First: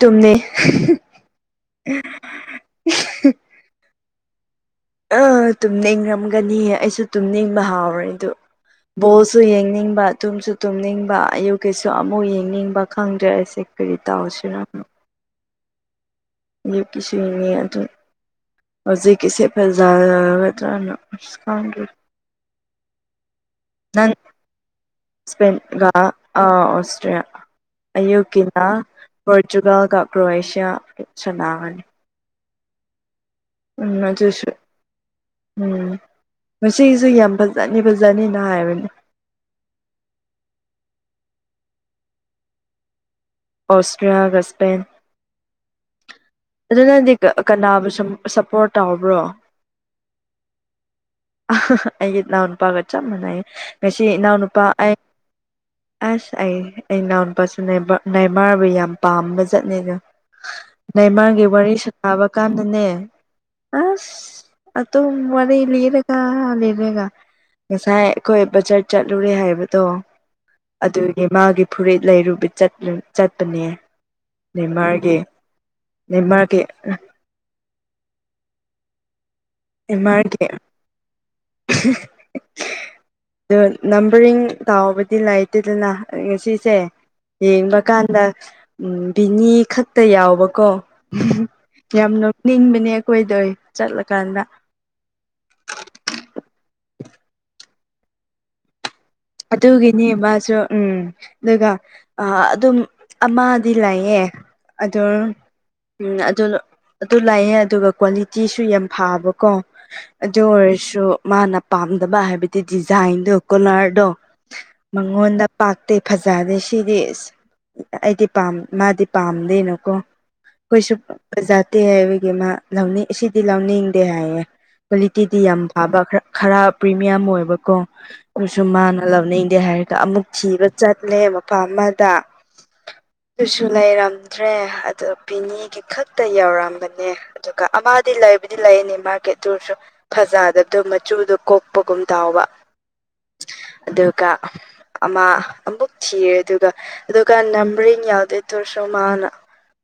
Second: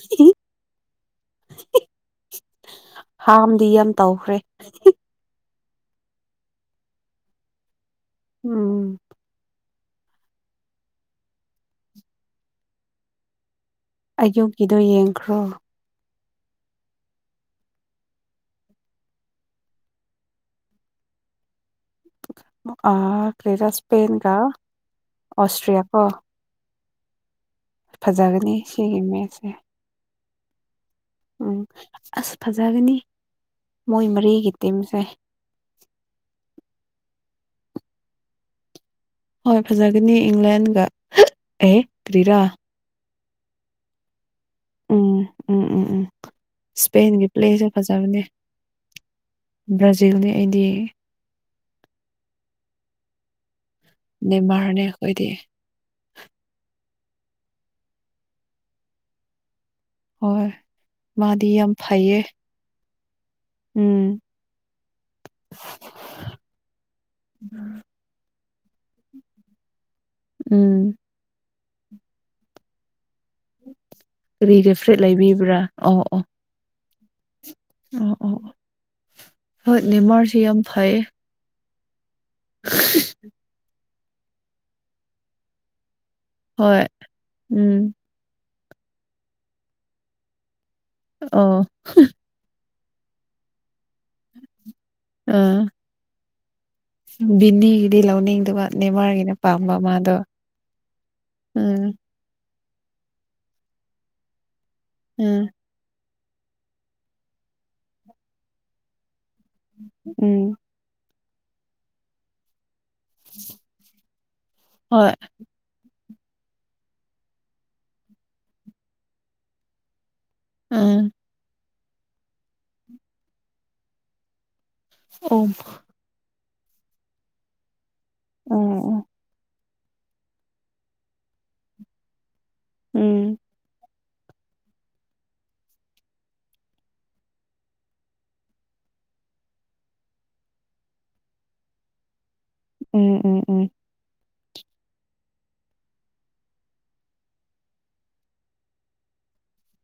ꯇꯨꯝꯅꯦ ꯍꯥꯥꯝꯗꯤ ꯌꯥꯝ ꯇꯧꯈ꯭ꯔꯦ ꯑꯥ ꯇꯨꯝꯅꯤꯡꯔꯝꯒꯅꯤ ꯑꯩꯁꯨ ꯇꯨꯝꯅꯤꯡꯕ ꯍꯥꯎꯔꯦ ꯗꯨ ꯎꯝ ꯕꫭꯜꯁꯨ ꯌꯦꯡ ꯇꯨꯝꯁꯨ ꯇꯨꯝꯅꯤꯡꯕ ꯑꯌꯨꯛꯀꯤꯩꯁꯨ ꯑꯃꯨꯛ ꯌꯦꯡꯅꯤꯡꯕ ꯈꯪꯗ꯭ꯔꯦ ꯀꯔꯤ ꯇꯧꯁꯤꯔ ꯑꯌꯨꯛꯀꯤꯗꯣ ꯌꯦꯡꯈ꯭ꯔꯣ ꯌꯀꯤꯁꯨꯅꯤ ꯑꯗꯨ ꯍꯧꯖꯤꯀꯤꯁ‌ꯦ ꯐꯖꯔꯒꯗꯔꯅꯥ ꯑ ꯅꯪ ꯑꯣꯁꯇ꯭ꯔꯤꯌꯥ ꯏꯁꯄ‌ꯦꯟꯒ ꯀꯣ ꯑ ꯑꯣꯁꯇ꯭ꯔꯌꯥ ꯐꯖꯒꯅꯤ ꯑꯌꯨꯀꯤꯅ ꯁꯤꯒꯤ ꯃꯦꯠꯁꯁꯦ ꯄꯣꯔꯆꯨꯒꯜꯒ ꯀ꯭ꯔꯣꯁꯤꯌꯥ ꯎꯝ ꯑꯁ ꯐꯖꯒꯅꯤ ꯎꯝ ꯃꯣꯏ ꯑꯗꯨꯁꯨ ꯃꯔꯤꯒꯤ ꯇꯤꯝꯁꯦ ꯎꯝ ꯉꯁꯖꯌꯥꯕ ꯐꯖ ꯐꯖꯠꯅꯤ ꯐꯖꯅꯤꯅ ꯍꯥꯏꯕꯅꯤ ꯍꯣꯏ ꯐꯖꯒꯅꯤ ꯏꯪꯂꯦꯟꯒ ꯊ‌ꯦ ꯑꯦ ꯀꯔꯤꯔ ꯑꯣꯁꯇ꯭ꯔꯌꯥꯒꯁ ꯎꯝ ꯎꯝ ꯎꯝ ꯎꯝ ꯑꯗꯨꯅꯗꯤ ꯁ꯭ꯄꯦꯟꯒꯤ ꯄ꯭ꯂꯦꯁꯨ ꯀꯅꯥꯕꯨ ꯁꯨꯝ ꯐꯖꯕꯅꯦ ꯁꯞꯄꯣꯔꯠ ꯇꯕ꯭ꯔꯣ ꯕ꯭ꯔꯥꯖꯤꯜꯅꯤ ꯑꯩꯗꯤ ꯑꯍꯥ-ꯍꯥ ꯑꯩꯒꯤ ꯏꯅ‌ꯎ ꯅꯨꯄꯗꯨꯒ ꯆꯞ ꯃꯅꯩꯌ‌ꯦ ꯉꯁꯤ ꯏꯅꯥꯎꯅꯨꯄꯥ ꯅꯦꯃꯥꯔꯅꯦ ꯑꯩ ꯑꯩꯈꯣꯏꯗꯤ ꯑꯁ ꯑꯩ ꯑꯩ ꯏꯅꯥꯎ ꯅꯨꯄꯥꯁꯨ ꯅꯥꯏꯃꯥꯔꯕꯨ ꯌꯥꯝ ꯄꯥꯝꯕ ꯆꯠꯅꯦꯗ ꯍꯣꯏ ꯅꯏꯃꯔ ꯃꯥꯗꯤ ꯌꯥꯝ ꯋꯥꯔꯤ ꯁꯥ ꯐꯩꯌꯦ ꯁꯥꯕ ꯀꯥꯟꯗꯅꯦ ꯎꯝ ꯑꯁ ꯑꯇꯝ ꯋꯥꯔꯤ ꯂꯔꯦꯒ ꯂꯔꯦꯒ ꯉꯁꯥꯏꯑꯈꫭꯏ ꯕꯖꯥꯔ ꯆꯠꯂꯨꯔꯦ ꯍꯥꯏꯕꯗꯣ ꯎꯝ ꯑꯗꯨꯒꯤ ꯃꯥꯒꯤ ꯐꯨꯔꯤꯠ ꯂꯩꯔꯨꯕ ꯆꯠ ꯆꯠꯄꯅꯦ ꯀꯔꯤꯒꯤ ꯐꯔꯤꯠ ꯂꯩꯕꯤꯕ꯭ꯔꯥ ꯑꯣ ꯑꯣ ꯀꯦ ꯑꯣ ꯑꯣ ꯍꯣꯏ ꯅꯤꯃꯔꯁꯤ ꯌꯥꯝ ꯐꯩꯌꯦ ꯑꯣ ꯅꯝꯕꯔꯤꯡ ꯇꯥꯎꯕꯗꯤ ꯂꯩꯇꯦꯗꯅ ꯉꯁꯤꯁꯦ ꯍꯣꯏ ꯌꯦꯡꯕ ꯎꯝ ꯀꯥꯟꯗ ꯎꯝ ꯕꯤꯅꯤ ꯈꯛꯇ ꯌꯥꯎꯕꯀꯣ ꯎꯍꯨꯝ-ꯍꯨꯝ ꯑꯣ ꯌꯥꯝ ꯅꯤꯡꯕꯅꯦ ꯑꯩꯈꯣꯏꯗꯣꯏ ꯆꯠꯂꯀꯥꯟꯗ ꯎꯝ ꯕꯤꯅꯤ ꯒꯤꯗꯤ ꯂꯧꯅꯤꯡꯗꯕ ꯅꯦꯃꯥꯔꯒꯤꯅ ꯄꯥꯝꯕ ꯑꯗꯨꯒꯤꯅꯦ ꯃꯥꯗꯣ ꯃꯥꯁꯨ ꯎꯝ ꯑꯗꯨꯒ ꯎꯝ ꯑ ꯑꯗꯨꯝ ꯑꯃꯗꯤ ꯂꯩꯥꯛꯌꯦ ꯑꯗꯨꯝ ꯎꯝ ꯎꯝ ꯑꯗꯨ ꯑꯗꯨ ꯂꯥꯛꯑꯦ ꯑꯗꯨꯒ ꯀ꯭ꯋꯥꯂꯤꯇꯤꯁꯨ ꯌꯥꯝ ꯐꯕ ꯀꯣ ꯑꯗꯨ ꯎꯝ ꯑꯣꯏꯔꯁꯨ ꯃꯥꯅ ꯄꯥꯝꯗꯕ ꯍꯥꯏꯕꯗꯤ ꯗꯤꯖꯥꯏꯟꯗꯣ ꯀꯣꯂꯔꯗꯣ ꯍꯣꯏ ꯃꯪꯉꯣꯟꯗ ꯄꯥꯠ ꯑꯇꯩ ꯐꯖꯗꯦ ꯁꯤꯗꯤ ꯑꯁ ꯑꯩꯗꯤ ꯃꯥꯗꯤ ꯄꯥꯝꯗꯦꯅꯀꯣ ꯎꯝ ꯑꯩꯈꯣꯏꯁꯨꯄꯖꯥꯗꯦ ꯍꯥꯏꯕꯒꯤ ꯃꯥ ꯂꯧꯅꯤꯡ ꯁꯤꯗꯤ ꯂꯧꯅꯤꯡꯗꯦ ꯍꯥꯏꯌꯦ ꯀ꯭ꯋꯥꯂꯤꯇꯤꯗꯤ ꯑꯣ ꯌꯥꯝ ꯐꯕ ꯈꯔ ꯄ꯭ꯔꯤꯃꯤꯌꯝ ꯑꯣꯏꯕꯀꯣ ꯑꯗꯨꯁꯨ ꯃꯥꯅ ꯎꯝ ꯏꯟꯗ‌ꯦ ꯍꯥꯏꯔ ꯑꯃꯨꯛ ꯊꯤꯕ ꯆꯠꯂꯦ ꯃꯐꯝ ꯑꯃꯗ ꯎꯝ ꯑꯗꯨꯁꯨ ꯂꯩꫪꯝ ꯗ꯭ꯔꯦ ꯑꯗꯨꯗꯣ ꯕꯤꯅꯤꯒꯤ ꯈꯛꯇ ꯌꯧꯔꯝꯕꯅꯦ ꯑꯗꯨꯒ ꯑꯃꯗꯤ ꯂꯩꯕꯨꯗꯤ ꯂꯩꯅꯤ ꯃꯥ ꯀꯦꯇꯁꯨ ꯐꯖꯗꯕꯗꯨꯣ ꯃꯆꯨꯗꯣ ꯀꯣꯛꯄꯒꯨꯝ ꯇꯥꯎꯕ ꯎꯝ ꯎꯝ ꯎꯝ ꯑꯗꯨꯒ ꯑꯃ ꯑꯃꯨꯛ ꯊꯤꯔꯦ ꯑꯗꯨꯒ ꯑꯗꯨꯒ ꯅꯝꯕꯔꯤꯡ ꯌꯥꯎꯗꯦ ꯇꯣꯔꯁꯨ ꯃꯥꯅ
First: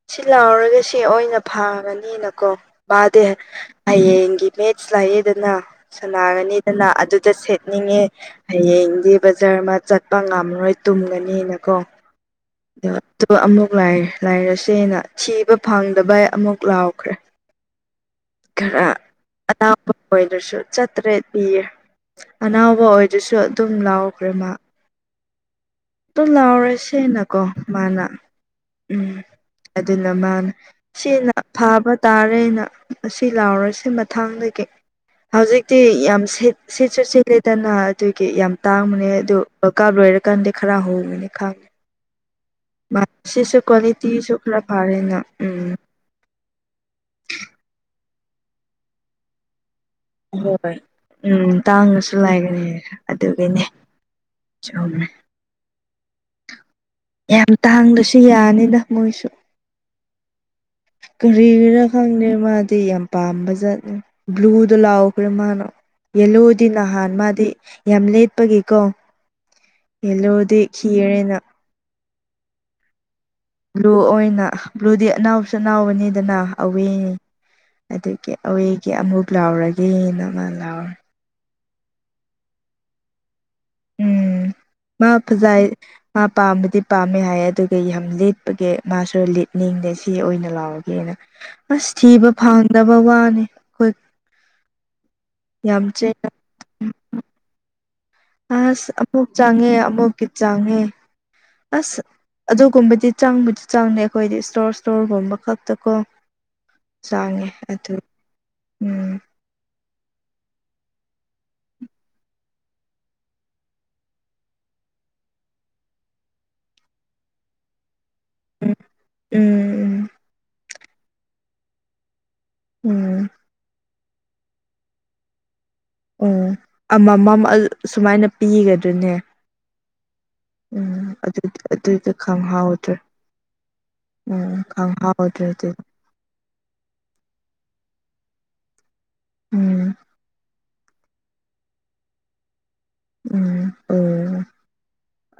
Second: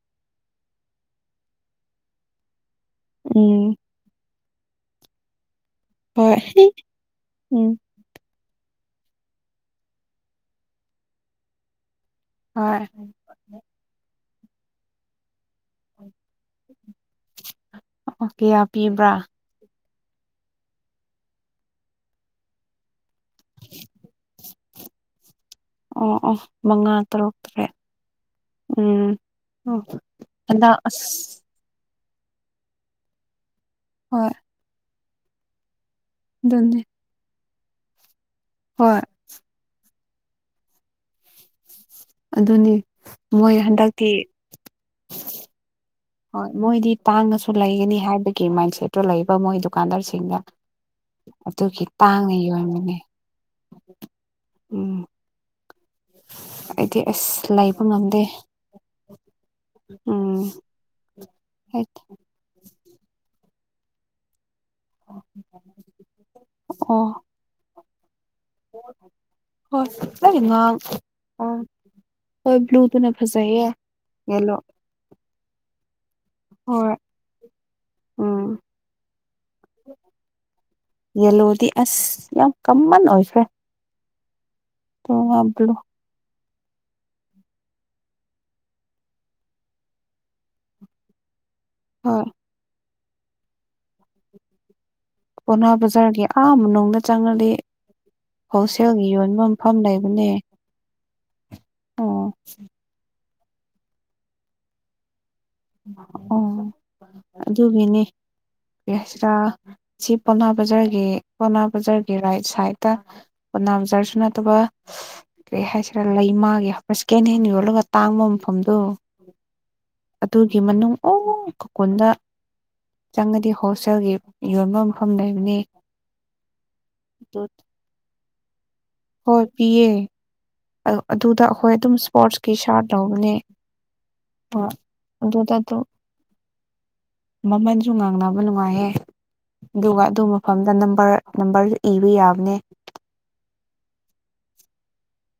ꯁꯤ ꯂꯥꯎꯔꯒ ꯁꯤ ꯑꯣꯏꯅ ꯐꯥꯒꯅꯤꯅꯀꯣ ꯄꯗꯦ ꯎꯝ ꯍꯌꯦꯡꯒꯤ ꯃꯦꯠꯁ ꯂꯥꯛꯑꯦꯗꯅ ꯍꯣꯏ ꯁꯅꯥꯔꯅꯤꯗꯅ ꯑꯗꯨꯗ ꯎꯝ ꯁꯦꯠꯅꯤꯡꯉꯦ ꯍꯌꯦꯡꯗꯤ ꯕꯖꯥꯔ ꯑꯃ ꯆꯠꯄ ꯉꯝꯃꯔꯣꯏ ꯇꯨꯝꯒꯅꯤꯅꯀꯣ ꯍꯣꯏ ꯑ ꯑ ꯑꯃꯨꯛ ꯂꯥꯛꯑꯦ ꯂꯥꯏꯔꯁꯦꯅ ꯊꯤꯕ ꯐꯪꯗꯕ ꯑꯃꯨꯛ ꯂꯥꯎꯈ꯭ꯔꯦ ꯑꯣꯀꯦ ꯄꯤꯕ꯭ꯔꯥ ꯑꯣꯏꯔ꯭ꯔꯁꯨ ꯆꯥ ꯇ꯭ꯔꯦꯠ ꯄꯤꯌꯦ ꯑꯅꯥꯕ ꯑꯣꯏꯔꯁꯨ ꯑꯗꯨꯝ ꯂꯥꯎꯈ꯭ꯔꯦ ꯃꯥ ꯑꯣ ꯇꯣ ꯑꯣ ꯃꯉꯥ ꯇꯔꯨꯛ ꯂꯥꯎꯔꯁꯦꯅꯀꯣ ꯇꯔꯦꯠ ꯃꯥꯅ ꯎꯝ ꯑꯗꯨꯅ ꯃꯥꯅ ꯍꯟꯗꯛ ꯑꯁ ꯁꯤꯅ ꯐꯥꯕ ꯇꯥꯔꯦꯅ ꯑꯁꯤ ꯂꯥꯎꯔꯁꯤꯦ ꯍꯣꯏ ꯃꯊꯥꯡꯗꯒꯤ ꯍꯧꯖꯤꯛ ꯁꯤ ꯌꯥꯝꯠ ꯑꯗꯨꯅꯤ ꯁꯤꯦꯠꯁꯨ ꯁꯤꯦꯠꯂꯦꯗꯅ ꯑꯗꯨꯒꯤ ꯌꯥꯝ ꯍꯣꯏ ꯇꯥꯡꯕꯅꯦ ꯑꯗꯨ ꯗꯀꯥꯞ ꯂꯣꯏꯔꯀꯥꯟꯗ ꯈꯔꯥ ꯍ ꯃ ꯈꯥ ꯑꯗꯨꯅꯤ ꯃꯣꯏ ꯍꯟꯗꯛꯇꯤ ꯈꯔ ꯐꯔꯦꯅ ꯎꯝ ꯍꯣꯏ ꯃꯣꯏꯗꯤ ꯇꯥꯡꯉꯁꯨ ꯂꯩꯒꯅꯤ ꯍꯥꯏꯕꯒꯤ ꯃꯥꯏꯟꯁꯦꯠꯇꯨ ꯂꯩꯕ ꯃꯣꯏꯗꯨ ꯑꯣꯏ ꯎꯝ ꯇꯥꯡꯉꯁꯨ ꯇꯥꯡꯅ ꯂꯥꯏꯒꯅꯤ ꯌꯣꯟꯕꯅꯦ ꯑꯗꯨꯒꯤꯅꯦ ꯁꯨꯝꯃꯦ ꯍꯥꯏꯗꯤ ꯑꯁ ꯂꯩꯕ ꯇꯥꯡꯗꯁꯨ ꯉꯝꯗꯦ ꯌꯥꯅꯤꯗ ꯎꯝ ꯀꯔꯤꯒꯤꯔ ꯈꯪꯗꯦ ꯃꯥꯗꯤ ꯌꯥꯝ ꯄꯥꯝꯕ ꯆꯖꯠꯅꯤ ꯕ꯭ꯂꯨ ꯂ ꯃꯥꯅꯣ ꯌꯦꯂꯎꯗꯤ ꯅ ꯑꯣ ꯍꯥꯟꯃꯗꯤꯂ ꯆꯠꯄꯒꯤꯦꯀꯣ ꯍꯣꯏ ꯂꯣꯏ ꯌꯦꯂꯣꯗꯤ ꯉꯥꯡ ꯈꯤꯔꯔꯦꯅ ꯑꯣ ꯍꯣꯏ ꯕ꯭ꯂꯨ ꯇꯨ ꯕ꯭ꯂꯨ ꯑꯣꯏꯅ ꯕ꯭ꯂꯨꯗꯤ ꯑꯅꯥꯎꯁꯨ ꯑꯅꯥꯎꯕꯅꯤꯗꯅ ꯍꯣꯏ ꯑꯋꯤꯅꯤ ꯑꯗꯨꯒꯤ ꯎꯝ ꯑꯩꯋꯦꯒꯤ ꯑꯃꯨꯛ ꯂꯥꯎꯔꯒꯦꯅ ꯑꯃ ꯂꯥꯎꯔ ꯌꯦꯂꯣꯗꯤ ꯑꯁ ꯌꯥꯝ ꯀꯃꯟ ꯑꯣꯏꯈ꯭ꯔꯦ ꯃꯥꯄꯖ ꯕ꯭ꯂꯨ ꯃꯥ ꯄꯥꯝꯕꯗꯤ ꯄꯥꯝꯃꯦ ꯍꯥꯏ ꯑꯗꯨꯒ ꯌꯥꯝ ꯂꯤꯠꯄꯒꯤ ꯃꯥꯁꯨ ꯂꯤꯠꯅꯤꯡꯗꯦ ꯁꯤ ꯑꯣꯏꯅ ꯂꯥꯎꯑꯣꯒꯦꯅ ꯑꯁ ꯍꯣꯏ ꯊꯤꯕ ꯐꯪꯗꯕ ꯋꯥꯅꯤ ꯑꯩꯈꯣꯏ ꯀꯅꯥ ꯌꯥꯝ ꯆꯦꯟ ꯕꯖꯥꯔꯒꯤ ꯑꯥ ꯅꯨꯡꯗ ꯆꯪꯉꯗꯤ ꯑꯁ ꯍꯣꯁꯦꯜꯒꯤ ꯑꯃꯨꯛ ꯌꯣꯟꯕ ꯆꯪꯉꯦ ꯃꯐꯝ ꯑꯃꯨꯛꯀꯤ ꯂꯩꯕꯅꯦ ꯆꯪꯉꯦ ꯑꯁ ꯑꯣ ꯑꯗꯨꯒꯨꯝꯕꯗꯤ ꯆꯪꯕꯨꯗꯤ ꯆꯪꯗ ꯑꯩꯈꯣꯏꯗꯤ ꯏꯁꯇꯣꯔ ꯏꯁꯇꯣꯔꯒꯨꯝꯕ ꯈꯛꯇꯀꯣ ꯑꯣ ꯆꯪꯉꯦ ꯑꯗꯨ ꯑꯗꯨꯒꯤꯅꯤ ꯎꯝ ꯌꯥꯁꯤꯔꯥ ꯁꯤ ꯄꯣꯅꯥ ꯕꯖꯥꯔꯒꯤ ꯄꯣꯅꯥ ꯕꯖꯥꯔꯒꯤ ꯔꯥꯏꯠ ꯁꯥꯏꯗꯠꯇ ꯄꯣꯅꯥ ꯕꯖꯥꯔꯁꯨ ꯅꯠꯇꯕ ꯀꯦ ꯍꯥꯏꯁꯤꯔ ꯂꯩ ꯏ ꯃꯥꯒꯤꯦ ꯍꯥꯞꯁ ꯀꯦꯅꯅꯤꯣꯜꯒ ꯇꯥꯡꯕ ꯃꯐꯝꯗꯣ ꯎꯝ ꯎꯝ ꯑꯗꯨꯒꯤ ꯃꯅꯨꯡ ꯑꯣ ꯀꯀꯨꯟꯗ ꯎꯝ ꯆꯪꯉꯗꯤ ꯍꯣꯁꯇꯦꯜꯒꯤ ꯌꯣꯟꯕ ꯃꯐꯝ ꯂꯩꯕꯅꯤ ꯑꯣ ꯑꯗꯨ ꯑꯃꯃꯝ ꯁꯨꯃꯥꯏꯅ ꯄꯤꯒꯅꯤ ꯍꯣꯏ ꯄꯤꯌꯦ ꯎꯝ ꯑꯗꯨ ꯑꯗꯨꯗ ꯑꯩꯈꯣꯏ ꯑꯗꯨꯝ ꯑꯗꯨꯗ ꯏꯁꯄꯣꯔꯠꯁꯀꯤ ꯁꯥꯔꯠ ꯈꯪꯍꯥꯎꯗ꯭ꯔꯦ ꯂꯧꯕꯅꯦ ꯑ ꯎꯝ ꯈꯪꯍꯥꯎꯗ꯭ꯔꯦ ꯑꯗꯨꯗ ꯑꯗꯨ ꯃꯃꯟꯁꯨ ꯉꯥꯡꯅꯕ ꯅꯨꯡꯉꯥꯏꯍꯦ ꯎꯝ ꯑꯗꯨꯒ ꯑꯗꯨ ꯃꯐꯝꯗ ꯅꯝꯕꯔꯁꯨ ꯏꯕ ꯌꯥꯕꯅꯦ ꯎꯝ ꯑꯣ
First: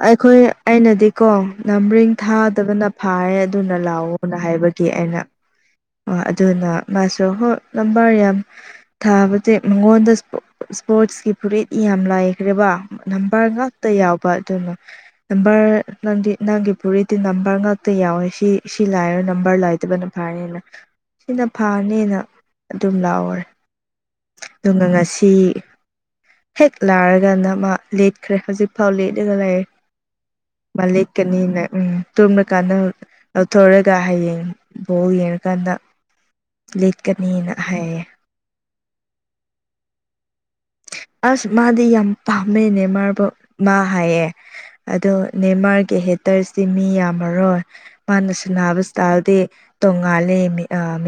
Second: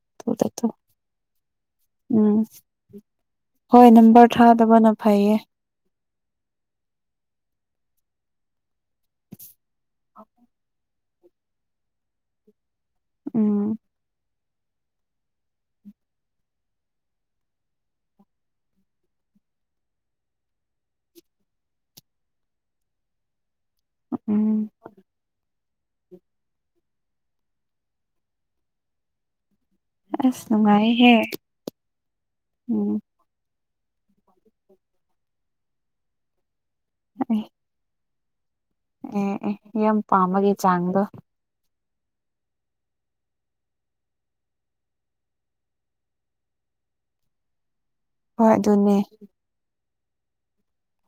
ꯑꯩꯈꯣꯏ ꯑꯗꯨꯗ ꯑꯩꯅꯗꯤ ꯀꯣ ꯂꯝꯔꯤꯡ ꯎꯝ ꯊꯥꯗꯕꯅ ꯐꯔ ꯑꯗꯨꯅ ꯂꯥꯛꯑꯣꯅ ꯍꯥꯏꯕꯒꯤ ꯅ ꯑꯩꯅ ꯐꯥꯏꯌꯦ ꯑꯗꯨꯅ ꯃꯥꯁꯨ ꯍꯣꯏ ꯂꯝꯕꯥꯔ ꯌꯥꯝ ꯊꯥꯕ ꯏꯁꯇ ꯃꯉꯣꯟꯗ ꯏꯁꯄꯣꯔꯠꯁꯀꯤ ꯐꯨꯔꯤꯠ ꯌꯥꯝ ꯂꯥꯏꯈ꯭ꯔꯦꯕ ꯅꯝꯕꯔ ꯎꯝ ꯉꯥꯛꯇ ꯌꯥꯎꯕ ꯑꯗꯨꯅ ꯅꯝꯕꯔ ꯅꯪꯗꯤ ꯅꯪꯒꯤ ꯄꯨꯔꯤꯗꯤ ꯅꯝꯕꯔ ꯉꯥꯛꯇ ꯌꯥꯎꯋꯦ ꯁꯤ ꯁꯤ ꯂꯥꯛꯔꯣ ꯅꯝꯕꯔ ꯔ ꯂꯥꯏꯇꯕꯅ ꯐꯔꯅ ꯁꯤꯅ ꯐꯥꯅꯦꯅ ꯑꯗꯨꯝ ꯂꯥꯎꯑꯣꯔꯦ ꯎꯝ ꯑꯗꯨꯒ ꯉꯁꯤ ꯍꯦꯛ ꯂꯥꯔꯒ ꯅꯃ ꯂꯦꯠꯈ꯭ꯔꯦ ꯍꯧꯖꯤꯛꯐꯥꯎ ꯂꯦꯠꯂꯒ ꯂꯩꯔꯦ ꯑꯁ ꯃꯥ ꯅꯨꯡꯉꯥꯏꯍꯦ ꯂꯦꯛꯀꯅꯤꯅ ꯎꯝ ꯇꯨꯝꯅꯀꯥꯟꯗ ꯎꯝ ꯊꯧꯔꯒ ꯍꯌꯦꯡ ꯕꯥꯎ ꯌꯦꯡꯉꯀꯥꯟꯗ ꯑꯦ ꯂꯤꯠꯀꯅꯦꯅ ꯍꯥꯏꯌꯦ ꯑꯦ ꯑꯦ ꯌꯥꯝ ꯄꯥꯃꯒꯦ ꯆꯥꯡꯗꯣ ꯑꯁ ꯃꯥꯗꯤ ꯌꯥꯝ ꯄꯥꯝꯃꯦ ꯅꯦꯃꯥꯔꯕꯨ ꯃꯥ ꯍꯥꯏꯌꯦ ꯑꯗꯣ ꯅꯦꯃꯥꯔꯒꯤ ꯍꯦꯇꯔꯁꯤ ꯃꯤ ꯌꯥꯝꯃꯔꯣꯏ ꯃꯥꯅ ꯍꯣꯏ ꯁꯟꯅꯕ ꯑꯗꯨꯅꯦ ꯏꯁꯇꯥꯏꯜꯗꯤ ꯇꯣꯡꯉꯥꯜꯂꯤ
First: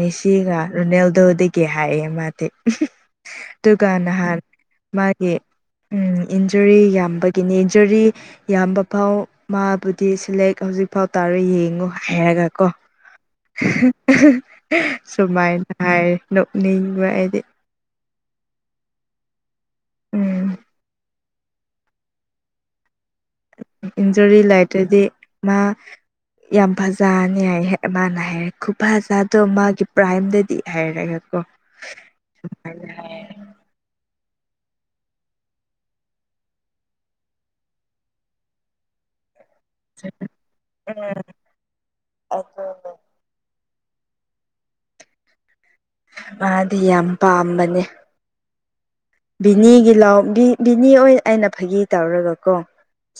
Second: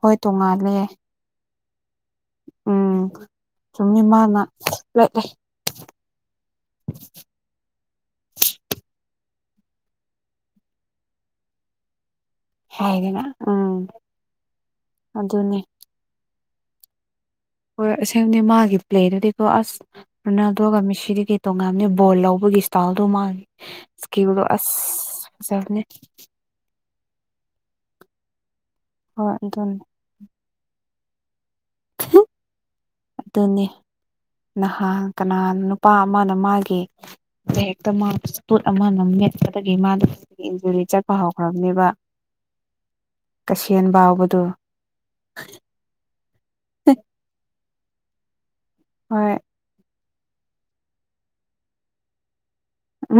ꯍꯣꯏ ꯇꯣꯡꯉꯥꯜꯂꯦ ꯔꯣꯅꯦꯜꯗꯣꯗꯒꯤ ꯍꯥꯏꯑꯦ ꯃꯥꯗꯤ ꯎꯝ ꯑꯗꯨꯒ ꯆꯨꯝꯃꯤ ꯅꯍꯥꯟ ꯃꯥꯅ ꯃꯥꯒꯤ ꯎ ꯏꯟꯖꯔꯤ ꯌꯥꯝꯕꯒꯤꯅꯤ ꯏꯟꯖꯔꯤ ꯌꯥꯝꯕ ꯐꯥꯎ ꯃꯥꯕꯨꯗꯤ ꯁꯂꯦꯛ ꯍꯧꯖꯤꯛ ꯐꯥꯎ ꯇꯥꯔꯦ ꯌꯦꯡꯉꯨ ꯍꯥꯏꯔꯒ ꯀꯣ ꯍꯥꯏꯗꯅ ꯎꯝ ꯑꯗꯨꯅꯦ ꯁꯨꯃꯥꯏꯅ ꯍꯥꯏ ꯅꯣꯛꯅ ꯋꯥꯑꯗꯤ ꯑꯁꯦꯡꯅꯤ ꯃꯥꯒꯤ ꯄ꯭ꯂꯦꯗꯨꯗꯤꯀꯣ ꯑꯁ ꯎꯝ ꯔꯣꯅꯥꯜꯗꯣꯒ ꯃꯤꯁꯤ ꯇꯣꯉꯥꯟꯝꯅꯤ ꯕꯣꯜ ꯂꯧꯕꯒꯤ ꯏꯁ꯭ꯇꯥꯥꯎꯜ ꯑꯗꯨ ꯃꯥꯥꯡ ꯏꯟꯖꯨꯔꯤ ꯁꯀꯤꯦꯗꯣ ꯂꯩꯇ꯭ꯔꯗꯤ ꯑꯁꯅꯦ ꯆꯥꯅꯤ ꯍꯥꯏ ꯃꯥꯅ ꯍꯥꯏꯔꯦ ꯍꯣꯏ ꯈꯨꯐꯖꯥꯗꯣ ꯑꯗꯨꯅꯤ ꯃꯥꯒꯤ ꯄ꯭ꯔꯥꯏꯝꯗ ꯤ ꯍꯥꯏꯔꯒꯦꯀꯣ ꯑꯗꯨꯅꯤ ꯅꯍꯥꯟ ꯀꯅꯥ ꯅꯨꯄꯥ ꯑꯃꯅ ꯃꯥꯒꯤ ꯂꯔꯤꯛꯇ ꯃꯥꯄꯣꯠ ꯑꯃꯅꯠ ꯑ ꯃꯥ ꯏꯟꯖꯨꯔꯤ ꯆꯠꯄ ꯎꯝ ꯍꯧꯈ꯭ꯔꯕꯅꯦꯕ ꯑꯗꯨꯅꯦ ꯍꯦꯟꯕꯥꯎꯕꯗꯨꯣ ꯃꯥꯗꯤ ꯌꯥꯝ ꯄꯥꯝꯕꯅꯦ ꯍꯣꯏ ꯕꯤꯅꯤꯒꯤ ꯂꯥꯎ ꯕꯤꯅꯤ ꯑꯩꯅ ꯐꯥꯒꯤ ꯇꯧꯔꯒ ꯣ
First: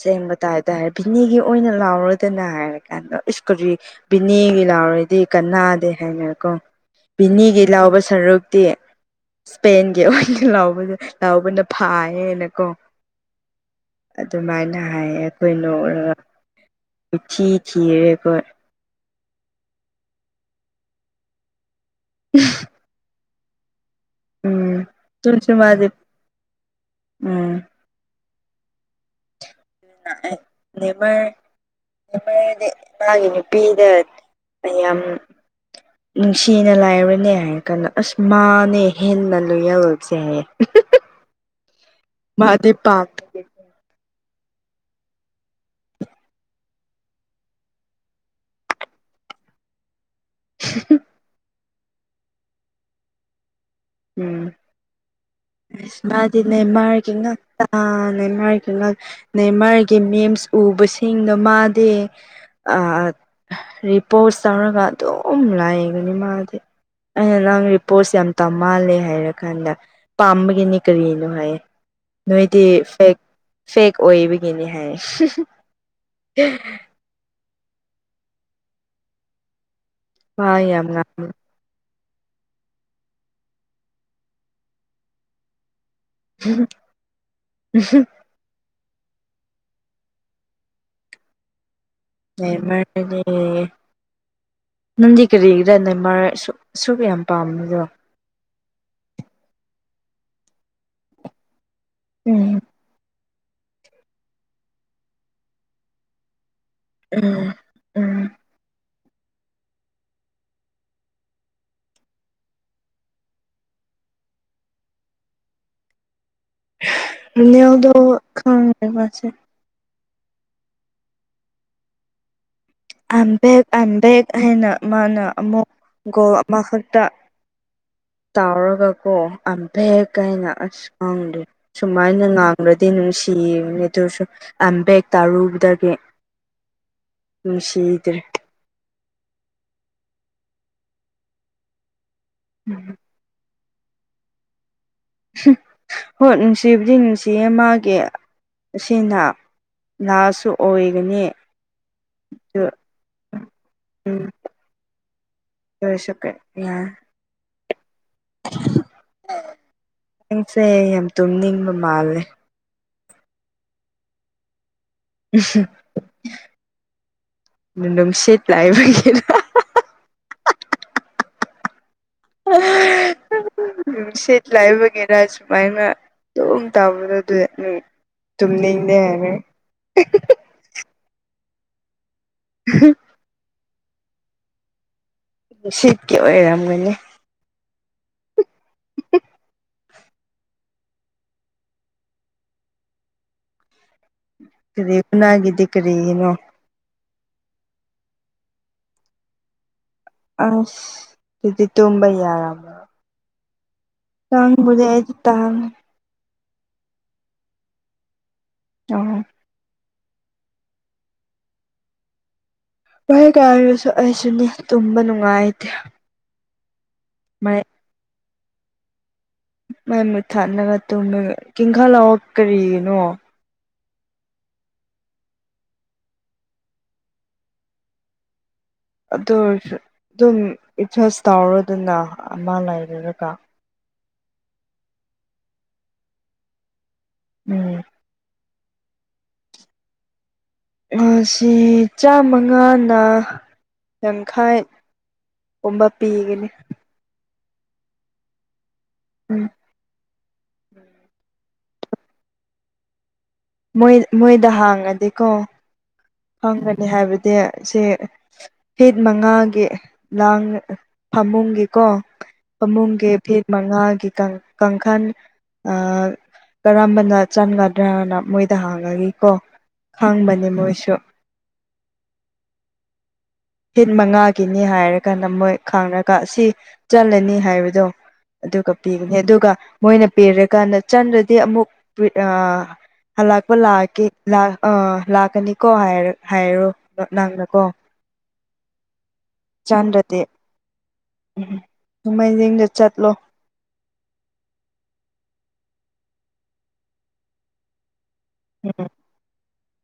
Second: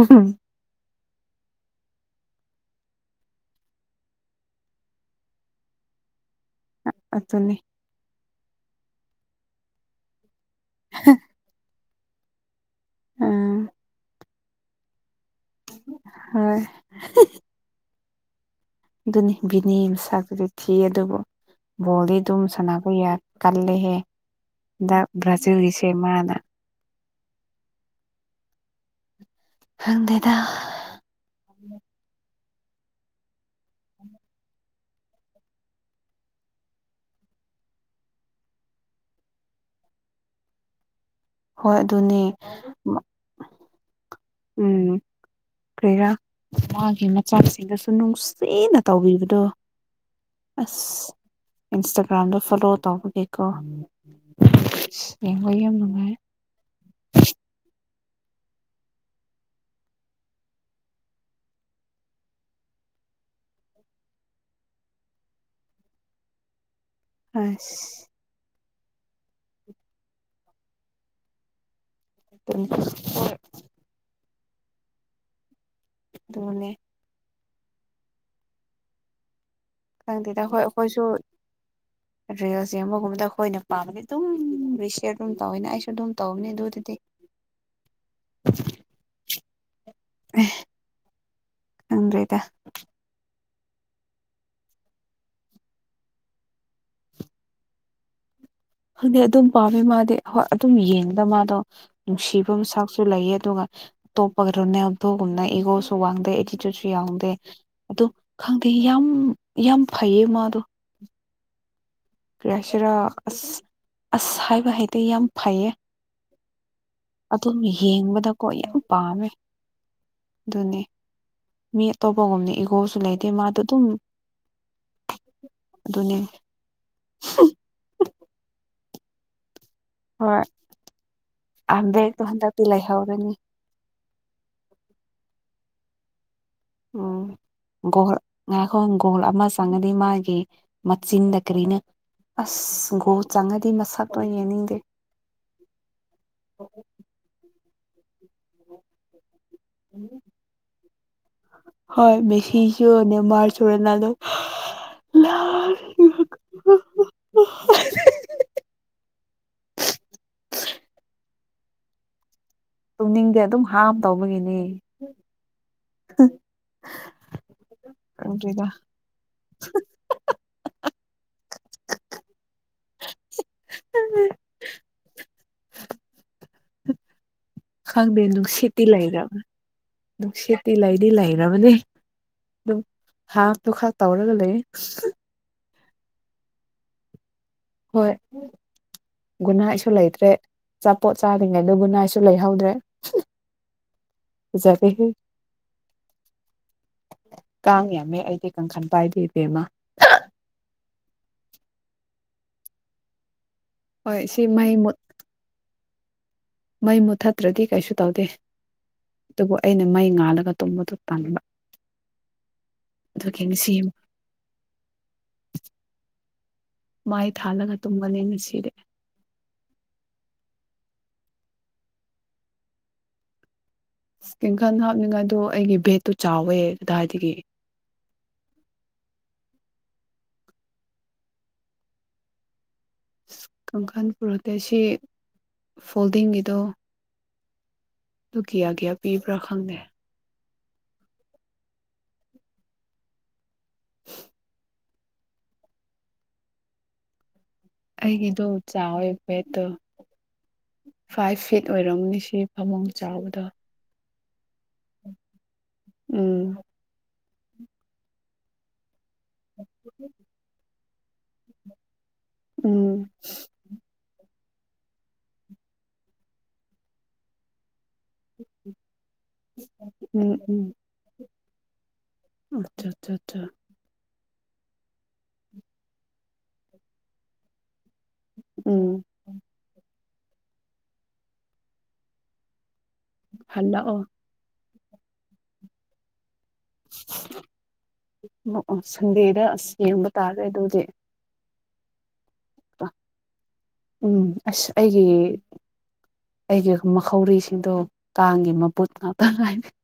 ꯁꯦ ꯇꯥꯏꯗ ꯍꯥꯏꯦ ꯕꯤꯅꯦꯒꯤ ꯑꯣꯏꯅ ꯂꯥꯎꯔꯗꯅ ꯍꯥꯏꯔ ꯀꯥꯟꯗ ꯏꯁꯀꯨꯔꯤ ꯕꯤꯅꯦꯒꯤ ꯂꯥꯎꯔꯗꯤ ꯀꯅꯥꯗꯦ ꯍꯥꯏꯅ ꯑꯗꯨꯅꯤ ꯚꯕꯤꯅꯤꯒꯤ ꯂꯥꯎꯕ ꯁꯔꯨꯛꯇꯤ ꯏꯁꯄꯦꯟꯒꯤ ꯑꯣꯏꯅ ꯂꯥꯎ ꯂꯕꯅ ꯐꯥꯏꯌꯦꯦꯅꯀꯣ ꯑꯥ ꯑꯗꯨꯃꯥꯏꯅ ꯍꯥꯏꯌꯦ ꯑꯩꯈꯣꯏ ꯍꯣꯏ ꯅꯣꯛꯔꯒꯊꯤ ꯊꯤꯔꯦꯀꯣ ꯑꯗꯨꯅꯤ ꯕꯤꯅꯤ ꯃꯁꯛꯇꯨꯗꯤ ꯊꯤ ꯑꯗꯨꯕꯨ ꯕꯣꯜꯗꯤ ꯑꯗꯨꯝ ꯁꯥꯟꯅꯕ ꯌꯥꯔꯦ ꯀꯂꯍꯦ ꯏ ꯎꯝ ꯇꯨꯁꯨ ꯃꯥꯗꯤ ꯭ꯔꯖꯤꯤꯜꯒꯤꯁꯤꯦ ꯃꯥꯅ ꯎꯝ ꯈꯪꯗꯦꯗ ꯂꯦꯕꯔ ꯃꯥꯒꯤ ꯅꯨꯄꯤꯗꯌꯥꯝ ꯅꯨꯡꯁꯤꯅ ꯂꯥꯏꯔꯨꯅꯦ ꯍꯥꯏꯔ ꯀꯥꯟꯗ ꯑꯁ ꯃꯥꯅꯦ ꯍꯦꯟꯅ ꯂꯣꯏꯌꯦꯜꯂꯁꯦ ꯍꯣꯏ ꯑꯗꯨꯅꯦ ꯄꯥꯝꯕꯒꯤ ꯎꯝ ꯀ꯭ꯔꯦꯔꯥ ꯃꯥꯒꯤ ꯃꯆꯥꯁꯤꯡꯗꯁꯨ ꯅꯨꯡꯁꯤꯅ ꯇꯧꯕꯤꯕꯗꯣ ꯑꯁ ꯏꯟꯁꯇꯥꯒ꯭ꯔꯥꯝꯗ ꯐꯣꯂꯣ ꯇꯧꯕꯒꯦꯀꯣ ꯅꯨꯡꯉꯥꯏ ꯎꯝꯁꯃꯗꯤꯅ ꯃꯥꯔꯒ ꯇ ꯅꯃꯥꯏꯒꯤ ꯅꯃꯔꯒꯤ ꯃꯦꯝꯁ ꯎꯕꯁꯤꯡꯗꯣ ꯃꯥꯗꯦ ꯔꯤꯄꯣꯁ ꯇꯧꯔꯒ ꯑꯗꯨꯝ ꯂꯥꯛꯕꯅꯤ ꯃꯥꯗꯤ ꯑ ꯅꯪ ꯏ ꯑꯁ ꯄꯣꯁꯦꯝ ꯇꯃ ꯃꯥꯜꯂꯦ ꯍꯥꯏꯔ ꯀꯥꯟꯗ ꯄꯥꯝꯕꯒꯤꯅꯤ ꯀꯔꯤꯅꯣ ꯍꯥꯏꯌꯦ ꯅꯣꯏꯗꯤ ꯐꯦꯛ ꯐꯦꯛ ꯑꯣꯏꯕꯒꯤꯅꯤ ꯍꯥꯏ ꯑꯗꯨ ꯃꯅꯅꯦ ꯈꯪꯗꯦꯗ ꯋꯥ ꯑꯩꯈꯣꯏ ꯌꯥꯝ ꯑꯩꯈꯣꯏꯁꯨ ꯉꯥꯡ ꯔꯦꯜꯁ ꯑꯃꯒꯨꯝꯕꯗ ꯑꯩꯈꯣꯏꯅ ꯄꯥꯝꯕꯗꯤ ꯑꯗꯨꯝ ꯔꯤꯁ ꯑꯗꯨꯝ ꯇꯧꯋꯦꯅ ꯑꯩ ꯑꯗꯨꯝ ꯇꯧꯅꯤ ꯑꯗꯨ ꯑꯗꯨꯗꯤ ꯑ ꯦ ꯃꯥꯗꯤ ꯅꯪꯗꯤ ꯀꯔꯤꯒꯤꯗ ꯅ ꯑꯨꯛ ꯌꯥꯝ ꯄꯥꯝꯃꯤꯗꯣ ꯈꯪꯗꯤ ꯑꯗꯨꯝ ꯄꯥꯝꯃꯦ ꯃꯥꯗꯤ ꯍꯣꯏ ꯑꯗꯨꯝ ꯌꯦꯡꯗ ꯃꯥꯗꯣ ꯅꯨꯡꯁꯤꯕ ꯎꯝ ꯃꯆꯥꯛꯁꯨ ꯂꯩꯌꯦ ꯑꯗꯨꯒ ꯇꯣꯄꯒꯔꯅꯦꯦꯅ ꯏꯒꯣ ꯁꯨ ꯋꯥꯗ ꯁꯨ ꯌꯥꯎꯗꯦ ꯎꯝ ꯑꯣ ꯎꯝ ꯈꯪꯗꯦ ꯌꯥꯝ ꯌꯥꯝ ꯐꯩꯌꯦ ꯃꯥꯗꯣ ꯀ꯭ꯔꯦꯁꯤꯔꯥ ꯑꯁ ꯑꯁ ꯍꯥꯏꯕ ꯍꯥꯏꯗꯤ ꯌꯥꯝ ꯐꯩꯌꯦ ꯑꯗꯨꯝ ꯅꯦꯜꯗ ꯌꯦꯡꯕꯗꯀꯣ ꯈ ꯌꯥꯝ ꯄꯥꯝꯃꯦ ꯃꯥꯁꯦ ꯑꯗꯨꯅꯦ ꯃꯤ ꯑꯇꯣꯞꯄꯒꯨꯝꯅꯤ I am back I am back ꯍꯥꯏꯅ ꯃꯅ ꯑꯃꯨꯛ ꯑꯗꯨꯅꯦ ꯒꯣꯜ ꯑꯃ ꯈꯥꯛ ꯇ ꯇꯥꯎꯔꯒꯀꯣ ꯐꯦ ꯍꯣꯏ ꯀꯥꯏꯅ ꯑꯁ ꯉꯥꯡꯗꯦ ꯑꯝꯕꯦꯛꯇꯣ ꯁꯨꯃꯥꯏꯅ ꯍꯟꯗꯛꯇꯤ ꯉꯥꯡꯂ꯭ꯔꯗꯤ ꯂꯩꯍꯧꯔꯅꯤ ꯅꯨꯡꯁꯤꯌꯦ ꯑꯗꯨꯁꯨ ꯑꯝꯕꯦꯛ ꯇꯥꯔꯨꯕꯗꯒꯤ ꯎꯝ ꯒꯣꯜ ꯅꯨꯡꯁꯤꯗ꯭ꯔꯦ ꯉꯥꯏꯈꯣ ꯒꯣꯜ ꯑꯃ ꯆꯪꯉꯗꯤ ꯃꯥꯒꯤ ꯃꯆꯤꯟꯗ ꯀꯔꯤꯅ ꯑꯁ ꯒꯣ ꯆꯪꯉꯗꯤ ꯃꯁꯥꯠꯇꯣ ꯌꯦꯡꯅꯤꯡꯗꯦ ꯍꯣꯏ ꯅꯨꯡꯁꯤꯕꯗꯤ ꯅꯨꯡꯁꯤ ꯃꯥꯒꯤ ꯑꯁꯤꯅ ꯂꯥꯁ꯭ꯠꯁꯨ ꯑꯣꯏꯒꯅꯤ ꯍꯣꯏ ꯑꯗꯨ ꯃꯦꯁꯤꯁꯨ ꯅꯦꯃꯥꯔꯁꯨ ꯔꯣꯅꯥꯜꯗꯣꯁꯨ ꯎꯝ [unintelligible] ꯅꯪꯁꯦ ꯌꯥꯝ ꯇꯨꯝꯅꯤꯡꯕ ꯃꯥꯜꯂꯦ ꯇꯨꯝꯅꯤꯡꯗꯦ ꯑꯗꯨꯝ ꯍꯥꯝ ꯇꯧꯕꯒꯤꯅꯦ ꯅꯨꯝ ꯁꯤꯠ ꯈꯪꯗꯦꯗ ꯂꯥꯏꯕ ꯍꯤꯔꯥ [unintelligible] ꯅꯨꯡꯁꯤꯠ ꯂꯥꯏꯕꯒꯤꯔ ꯁꯨꯃꯥꯏꯅ ꯑꯗꯨꯝ ꯇꯥꯕꯗꯣ ꯑꯗꯨꯗꯤ ꯈꯪꯗꯦ ꯅꯨꯡꯁꯤꯠꯇꯤ ꯂꯩꯔꯝꯅꯦ ꯅꯨꯪꯁꯤꯠꯇꯤ ꯗꯤ ꯂꯩꯔꯕꯅꯤ ꯑꯗꯨ ꯍꯥꯇꯣ ꯈꯔ ꯇꯧꯔꯒ ꯂꯩ ꯁꯤꯠꯀꯤ ꯑꯣꯏꯔꯝꯒꯅꯤ ꯍꯣꯏ ꯒꯨꯗꯅꯥꯏꯠ ꯨ ꯂꯩꯇ꯭ꯔꯦ ꯑꯆꯥꯄꯣꯠ ꯆꯥꯗ꯭ꯔꯤꯉꯩꯗ ꯒꯨꯗꯅꯥꯏꯠꯁꯨ ꯂꯩꯍꯧꯗ꯭ꯔꯦ ꯀꯔꯤ ꯐꯖꯔꯦꯍꯦ ꯍꯅꯗꯦ ꯀꯔꯤꯅꯣ ꯀꯥꯡ ꯌꯥꯝꯃꯦ ꯑꯩꯗꯤ ꯀꯥꯡꯈꯟ ꯄꯥꯏꯗꯦ ꯏꯕꯦꯝꯃ ꯑꯁ ꯑꯗꯨꯗꯤ ꯇꯣꯝꯕ ꯌꯥꯔꯝꯃꯔꯣꯏ ꯍꯣꯏ ꯁꯤ ꯇꯥꯡ ꯃꯩ ꯕꯨꯗꯤ ꯃꯨꯠ ꯑꯩꯗꯤ ꯇꯥꯡ ꯃꯩ ꯃꯨꯠꯊꯠꯇ꯭ꯔꯗꯤ ꯀꯩꯁꯨ ꯇꯧꯗꯦ ꯑꯣ ꯑꯗꯨꯕꯨ ꯑꯩꯅ ꯃꯩ ꯉꯥꯜꯂꯒ ꯇꯨꯝꯕꯗꯨ ꯇꯟꯕ [unintelligible] ꯑꯗꯨꯒꯤ ꯉꯁꯤ ꯀꯥꯏꯔꯁꯨ ꯑꯩꯁꯨꯅꯤ ꯇꯨꯝꯕ ꯅꯨꯡꯉꯥꯏꯇꯦ ꯃꯩ ꯊꯥꯜꯂꯒ ꯇꯨꯝꯒꯅꯤ ꯉꯁꯤꯗꯤ ꯃꯩ ꯃꯨꯠꯊꯠꯂꯒ ꯇꯨꯝꯔꯒ [unintelligible] ꯀꯔꯤꯒꯤꯅꯣ ꯀꯥꯡꯈꯟ ꯍꯥꯞꯅꯤꯡꯉꯥꯏꯗꯣ ꯑꯩꯒꯤ ꯕꯦꯗꯇꯣ ꯆꯥꯎꯋꯦ ꯀꯗꯥꯏꯗꯒꯤ ꯑꯗꯨ ꯑꯣꯏꯔꯁꯨ ꯑꯗꯨꯝ ꯑꯦꯠꯖꯁ ꯇꯧꯔꯗꯅ ꯑꯃ ꯂꯩꯔꯔꯒ ꯄ꯭ꯔꯣꯇꯦꯁꯤ ꯐꯣꯜꯗꯤꯡꯒꯤꯗꯣ [unintelligible] ꯑꯗꯨ ꯀꯤꯌꯥ ꯀꯌꯥ ꯄꯤꯕ꯭ꯔꯥ ꯈꯪꯗꯦ ꯑꯁꯤ ꯆꯥꯃꯉꯥꯅ ꯌꯥꯡꯈꯩ ꯀꯨꯝꯕ ꯄꯤꯒꯅꯤ ꯑꯩꯒꯤꯗꯣ ꯆꯥꯎꯋꯦ ꯎꯝ ꯕꯦꯠꯇꯣ ꯐꯥꯏꯚ ꯐꯤꯠ ꯑꯣꯏꯔꯝꯅꯤ ꯁꯤ ꯐꯃꯨꯡ ꯆꯥꯎꯕꯗ ꯃꯣꯏ ꯃꯣꯏꯗ ꯍꯥꯡꯉꯗꯤꯀꯣ ꯎꯝ ꯍꯪꯒꯅꯤ ꯍꯥꯏꯕꯗꯤ ꯁꯦ ꯍꯤꯠ ꯃꯉꯥꯒꯤ ꯂꯥꯡ ꯐꯃꯨꯡꯒꯤꯀꯣ ꯎꯝ ꯐꯃꯨꯡꯒꯤ ꯐꯤꯠ ꯃꯉꯥꯒꯤꯇꯪ ꯀꯥꯡꯈꯜ ꯀꯔꯝꯕꯅ ꯆꯥꯟꯒꯥ ꯗ꯭ꯔꯅ ꯃꯣꯏꯗ ꯍꯥꯡꯉꯒꯤꯀꯣ ꯎꯝ ꯈꯪꯕꯅꯦ ꯎꯝ ꯃꯣꯏꯁꯨ ꯑꯆꯥ ꯑꯆꯥ ꯐꯤꯠ ꯃꯉꯥꯒꯤꯅꯤ ꯍꯥꯏꯔꯒ ꯅꯃꯣꯏ ꯈꯥꯡꯔꯒ ꯑꯁꯤ ꯆꯠꯂꯅꯤ ꯍꯥꯏꯕꯗꯣ ꯑꯗꯨꯒ ꯎꯝ ꯄꯤꯒꯅꯤ ꯑꯗꯨꯒ ꯃꯣꯏꯅ ꯄꯤꯔꯀꯥꯟꯗ ꯆꯟ꯭ꯔꯗꯤ ꯑꯃꯨꯛ ꯍꯂꯥꯛꯄ ꯍꯜꯂꯛꯑꯣ ꯂꯥꯛꯀꯦ ꯑꯥ ꯂꯥꯛꯀꯅꯤꯀꯣ ꯍꯥꯏꯔ ꯍꯥꯏꯔꯣ ꯅꯣ ꯅꯪꯅꯀꯣ ꯑꯣ ꯑꯣ ꯁꯟꯗꯦꯗ ꯑꯁ ꯌꯦꯡꯕ ꯆꯥꯟꯗ꯭ꯔꯗꯤ ꯇꯥꯔꯦ ꯑꯗꯨꯗꯤ ꯎꯝ ꯅꯣꯡꯃꯥꯏꯖꯤꯡꯗ ꯆꯠꯂꯣ ꯎꯝ ꯑꯁ ꯑꯩꯒꯤ ꯑꯩꯒꯤ ꯃꯈꯧꯔꯤꯁꯤꯡꯗꯣ ꯀꯥꯡꯒꯤ ꯎꯝ ꯃꯄꯨꯠ ꯉꯥꯛꯇ ꯉꯅ [inaudible]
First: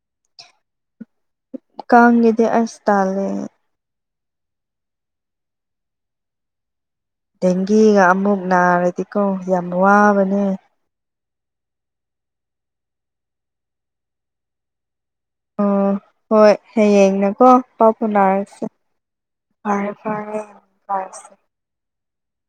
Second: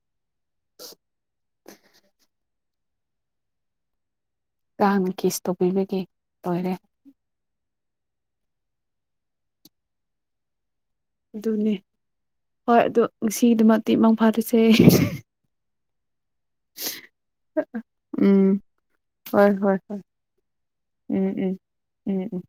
ꯀꯥꯡꯒꯤꯗꯤ ꯑꯁꯇꯥꯂꯦ ꯀꯥꯡꯅ ꯀꯦꯁ ꯇꯧꯕꯤꯕꯒꯤ ꯂꯣꯏꯔꯦ ꯦꯡꯒꯤꯒ ꯑꯃꯨꯛ ꯅꯥꯔꯗꯤꯀꯣ ꯌꯥꯝ ꯋꯥꯕꯅꯦ ꯑꯗꯨꯅꯦ ꯍꯣꯏ ꯑꯗꯨ ꯉꯁꯤꯒꯤꯗꯃꯛꯇꯤ ꯏ ꯃꯨꯡ ꯐꯥꯗꯁꯦ ꯑꯩ ꯑꯣ ꯍꯣꯏ ꯍꯌꯦꯡꯅꯦꯀꯣ ꯄꯥꯎ ꯎꯝ ꯐꯅꯔꯁꯦ ꯍꯣꯏ ꯍꯣꯏ ꯐꯔꯦ ꯍꯣꯏ ꯐꯔꯦ ꯀꯦ ꯎꯝ ꯎꯝ ꯎꯝ ꯎꯝ